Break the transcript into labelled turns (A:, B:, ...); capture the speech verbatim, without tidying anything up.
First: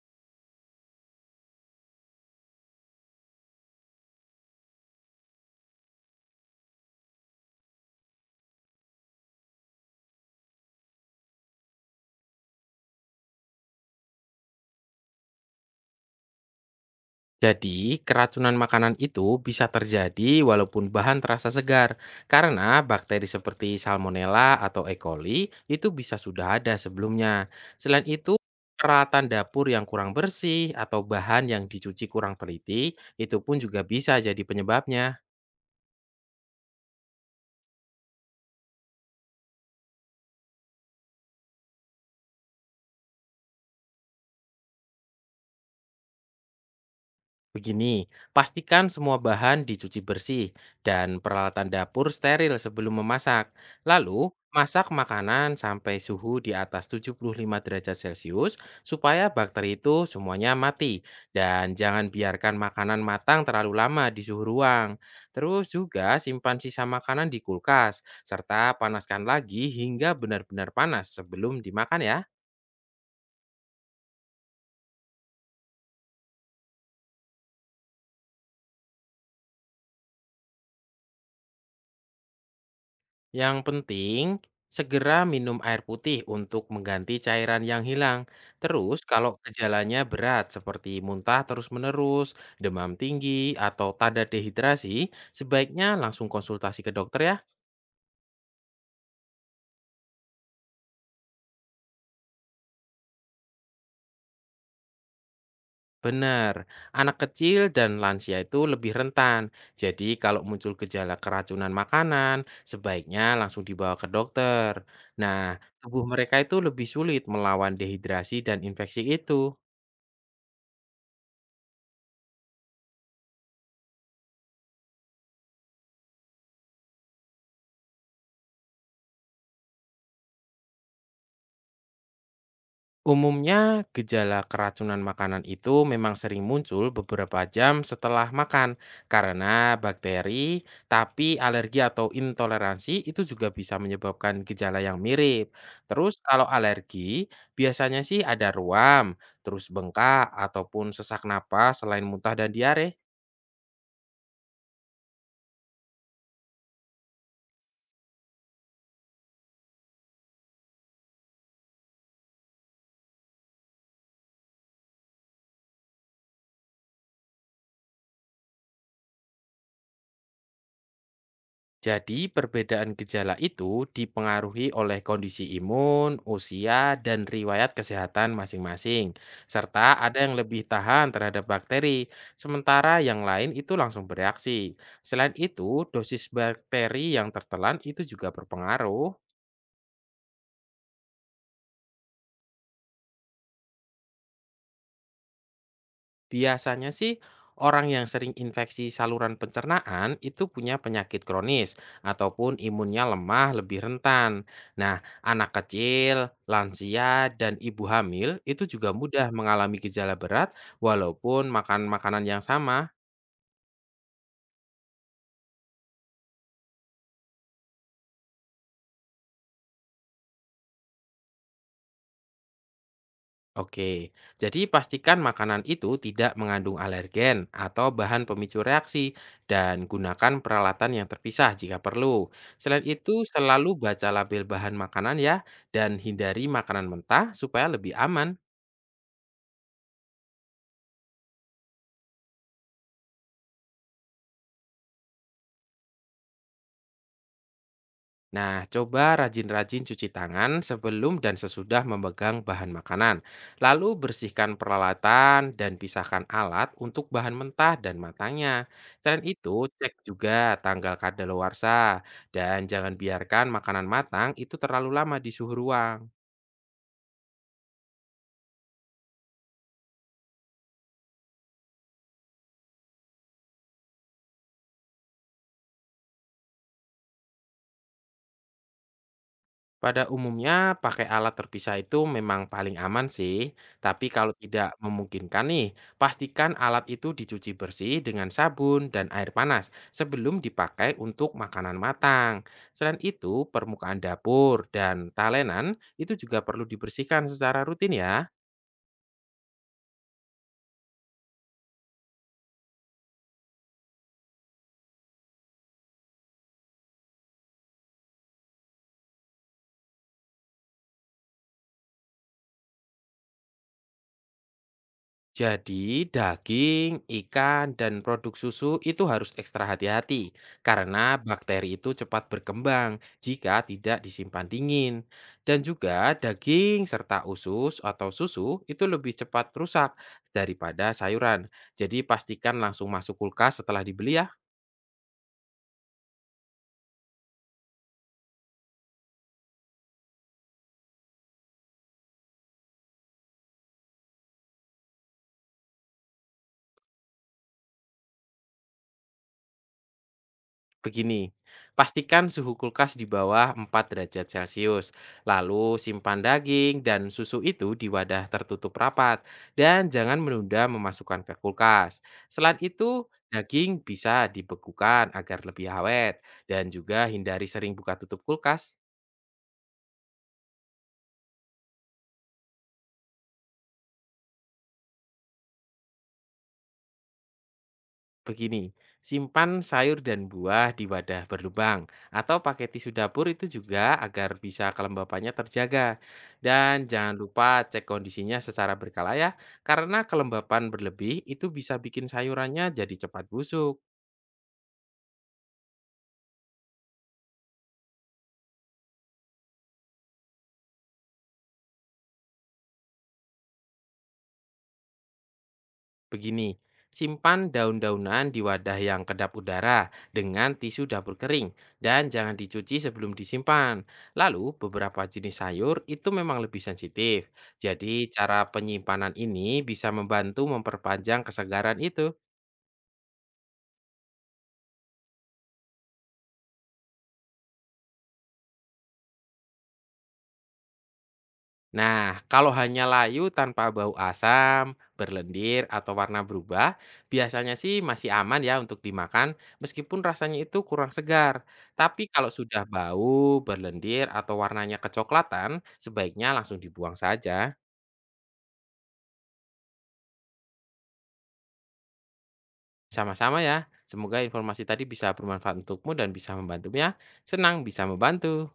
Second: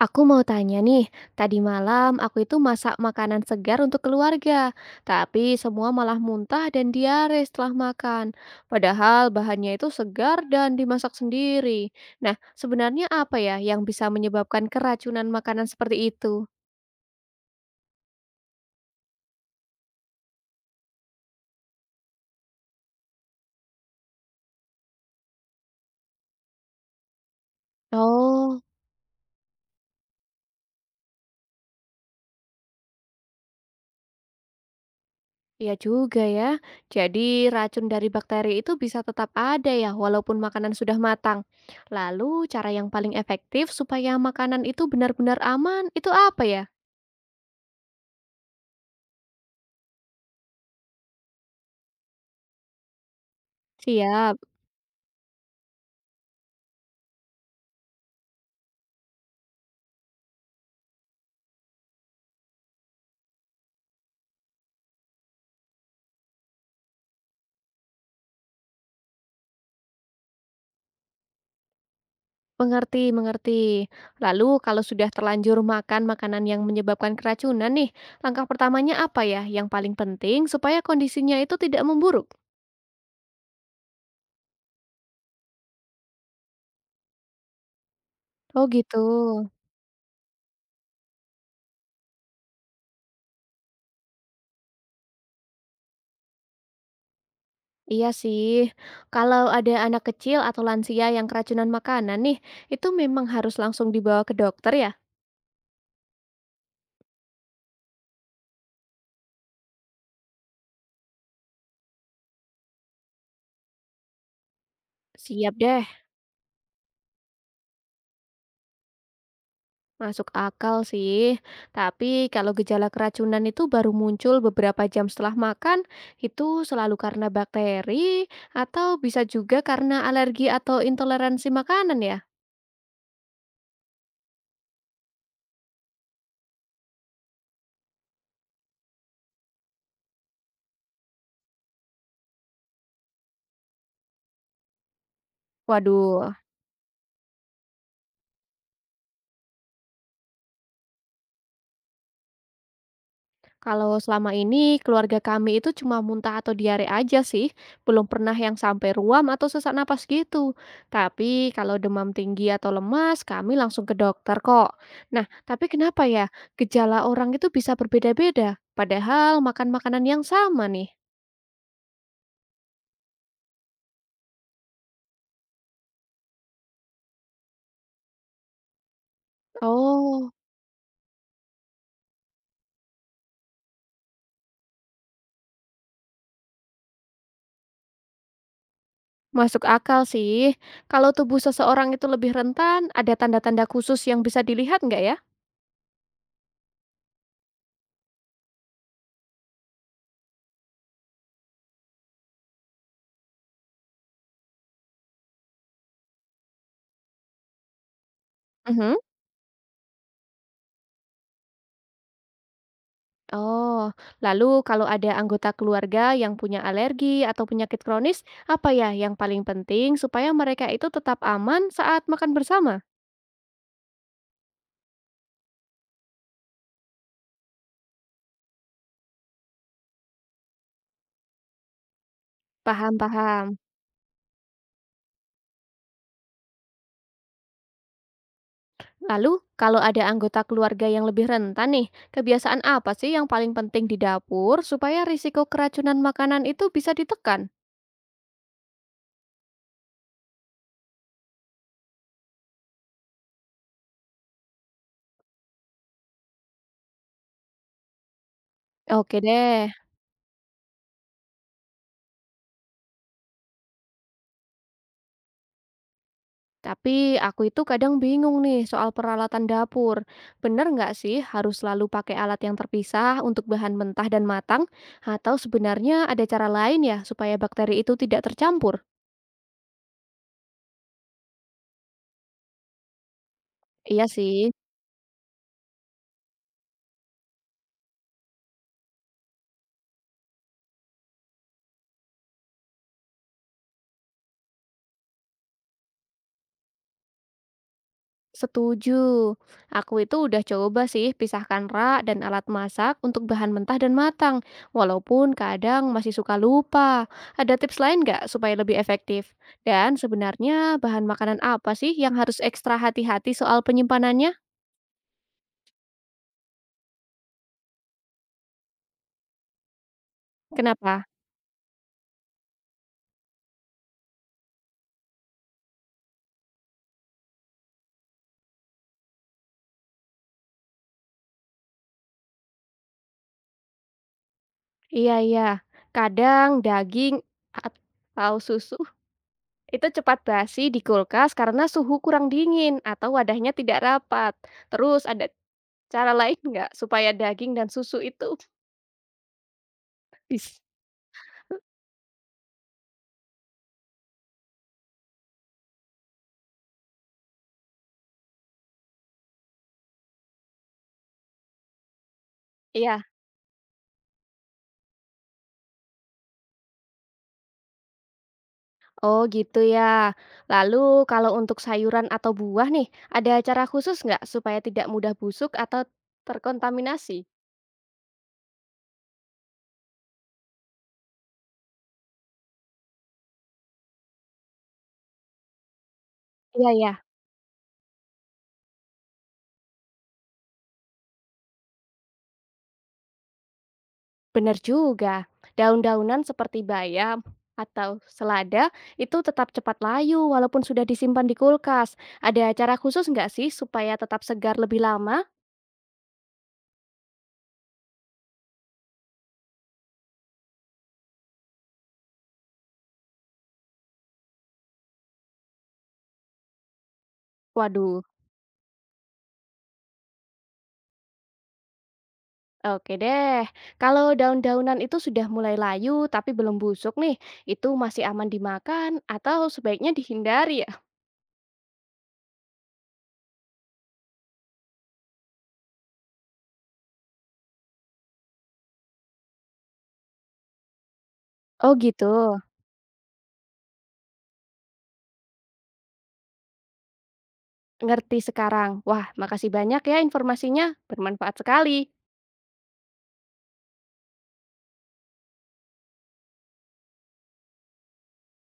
A: Aku mau tanya nih, tadi malam aku itu masak makanan segar untuk keluarga, tapi semua malah muntah dan diare setelah makan. Padahal bahannya itu segar dan dimasak sendiri. Nah, sebenarnya apa ya yang bisa menyebabkan keracunan makanan seperti itu?
B: Jadi, keracunan makanan itu bisa terjadi walaupun bahan terasa segar, karena bakteri seperti Salmonella atau E. coli itu bisa sudah ada sebelumnya. Selain itu,
A: Oh,
B: peralatan dapur yang kurang bersih atau bahan yang dicuci kurang teliti itu pun juga bisa jadi penyebabnya.
A: iya juga ya. Jadi racun dari bakteri itu bisa tetap ada ya walaupun makanan sudah matang. Lalu cara yang paling efektif supaya makanan itu benar-benar aman itu apa ya?
B: Begini, pastikan semua bahan dicuci bersih dan peralatan dapur steril sebelum memasak. Lalu,
A: Siap.
B: masak makanan sampai suhu di atas tujuh puluh lima derajat Celcius supaya bakteri itu semuanya mati. Dan jangan biarkan makanan matang terlalu lama di suhu ruang. Terus juga simpan sisa makanan di kulkas, serta panaskan lagi hingga benar-benar panas sebelum dimakan ya.
A: Mengerti, mengerti. Lalu kalau sudah terlanjur makan makanan yang menyebabkan keracunan nih, langkah pertamanya apa ya yang paling penting supaya kondisinya itu tidak memburuk?
B: Yang penting, segera minum air putih untuk mengganti cairan yang hilang.
A: Oh gitu.
B: Terus, kalau gejalanya berat seperti muntah terus-menerus, demam tinggi, atau tanda dehidrasi, sebaiknya langsung konsultasi ke dokter ya.
A: Iya sih. Kalau ada anak kecil atau lansia yang keracunan makanan nih, itu memang harus langsung dibawa ke dokter ya?
B: Benar, anak kecil dan lansia itu lebih rentan. Jadi, kalau muncul gejala keracunan makanan, sebaiknya langsung dibawa ke dokter. Nah,
A: Siap deh.
B: tubuh mereka itu lebih sulit melawan dehidrasi dan infeksi itu.
A: Masuk akal sih, tapi kalau gejala keracunan itu baru muncul beberapa jam setelah makan, itu selalu karena bakteri atau bisa juga karena alergi atau intoleransi makanan ya?
B: Umumnya, gejala keracunan makanan itu memang sering muncul beberapa jam setelah makan karena bakteri, tapi alergi atau intoleransi itu juga bisa menyebabkan gejala yang mirip. Terus
A: Waduh.
B: kalau alergi, biasanya sih ada ruam, terus bengkak ataupun sesak napas selain muntah dan diare.
A: Kalau selama ini keluarga kami itu cuma muntah atau diare aja sih, belum pernah yang sampai ruam atau sesak napas gitu. Tapi kalau demam tinggi atau lemas, kami langsung ke dokter kok. Nah, tapi kenapa ya gejala orang itu bisa berbeda-beda, padahal makan makanan yang sama nih?
B: Jadi, perbedaan gejala itu dipengaruhi oleh kondisi imun, usia, dan riwayat kesehatan masing-masing, serta ada
A: Oh,
B: yang lebih tahan terhadap bakteri, sementara yang lain itu langsung bereaksi. Selain itu, dosis bakteri yang tertelan itu juga berpengaruh.
A: masuk akal sih. Kalau tubuh seseorang itu lebih rentan, ada tanda-tanda khusus yang bisa dilihat nggak ya?
B: Biasanya sih orang yang sering infeksi saluran pencernaan itu punya penyakit kronis ataupun imunnya lemah lebih rentan. Nah, anak kecil, lansia, dan ibu hamil itu
A: Mhm.
B: juga mudah mengalami gejala berat walaupun makan makanan yang sama.
A: Oh, lalu kalau ada anggota keluarga yang punya alergi atau penyakit kronis, apa ya yang paling penting supaya mereka itu tetap aman saat makan bersama?
B: Oke, jadi pastikan makanan itu tidak mengandung alergen atau bahan pemicu reaksi dan gunakan peralatan yang terpisah jika perlu. Selain itu,
A: Paham-paham.
B: selalu baca label bahan makanan ya dan hindari makanan mentah supaya lebih aman.
A: Lalu, kalau ada anggota keluarga yang lebih rentan nih, kebiasaan apa sih yang paling penting di dapur supaya risiko keracunan makanan itu bisa ditekan?
B: Nah, coba rajin-rajin cuci tangan sebelum dan sesudah memegang bahan makanan. Lalu bersihkan peralatan dan pisahkan alat untuk bahan mentah dan matangnya.
A: Oke
B: Selain itu,
A: deh.
B: cek juga tanggal kadaluarsa dan jangan biarkan makanan matang itu terlalu lama di suhu ruang.
A: Tapi aku itu kadang bingung nih soal peralatan dapur. Bener nggak sih harus selalu pakai alat yang terpisah untuk bahan mentah dan matang? Atau sebenarnya ada cara lain ya supaya bakteri itu tidak tercampur?
B: Pada umumnya pakai alat terpisah itu memang paling aman sih,
A: Iya
B: tapi kalau
A: sih,
B: tidak memungkinkan nih, pastikan alat itu dicuci bersih dengan sabun dan air panas sebelum dipakai untuk makanan matang. Selain itu, permukaan dapur dan talenan itu juga perlu dibersihkan secara rutin ya.
A: setuju. Aku itu udah coba sih pisahkan rak dan alat masak untuk bahan mentah dan matang. Walaupun kadang masih suka lupa. Ada tips lain nggak supaya lebih efektif? Dan sebenarnya bahan makanan apa sih yang harus ekstra hati-hati soal penyimpanannya?
B: Jadi, daging, ikan, dan produk susu itu harus ekstra hati-hati
A: Kenapa?
B: karena bakteri itu cepat berkembang jika tidak disimpan dingin. Dan juga daging serta usus atau susu itu lebih cepat rusak daripada sayuran. Jadi, pastikan langsung masuk kulkas setelah dibeli ya.
A: Iya iya. Kadang daging atau susu itu cepat basi di kulkas karena suhu kurang dingin atau wadahnya tidak rapat. Terus ada cara lain nggak supaya daging dan susu itu bis
B: Begini, pastikan suhu kulkas di bawah empat derajat Celcius. Lalu simpan daging dan susu itu di wadah tertutup rapat dan jangan menunda memasukkan ke kulkas. Selain
A: Iya.
B: itu, daging bisa dibekukan agar lebih awet dan juga hindari sering buka tutup kulkas.
A: Oh gitu ya. Lalu kalau untuk sayuran atau buah nih, ada cara khusus nggak supaya tidak mudah busuk atau terkontaminasi?
B: Begini, simpan sayur dan buah di wadah berlubang atau pakai tisu dapur itu juga agar bisa kelembapannya terjaga.
A: Iya
B: Dan
A: ya.
B: jangan lupa cek kondisinya secara berkala ya, karena kelembapan berlebih itu bisa bikin sayurannya jadi cepat busuk.
A: Bener juga. Daun-daunan seperti bayam atau selada itu tetap cepat layu walaupun sudah disimpan di kulkas. Ada cara khusus nggak sih supaya tetap segar lebih lama?
B: Begini, simpan daun-daunan di wadah yang kedap udara dengan tisu dapur kering dan jangan dicuci sebelum disimpan. Lalu, beberapa jenis sayur itu memang lebih sensitif.
A: Waduh,
B: Jadi, cara penyimpanan ini bisa membantu memperpanjang kesegaran itu.
A: oke deh. Kalau daun-daunan itu sudah mulai layu tapi belum busuk nih, itu masih aman dimakan atau sebaiknya dihindari ya?
B: Nah, kalau hanya layu tanpa bau asam, berlendir, atau warna berubah, biasanya sih masih aman ya untuk dimakan, meskipun rasanya itu kurang segar.
A: Oh
B: Tapi
A: gitu,
B: kalau sudah bau, berlendir, atau warnanya kecoklatan, sebaiknya langsung dibuang saja.
A: ngerti sekarang. Wah, makasih banyak ya informasinya. Bermanfaat sekali.
B: Sama-sama ya, semoga informasi tadi bisa bermanfaat untukmu dan bisa membantumu ya. Senang bisa membantu.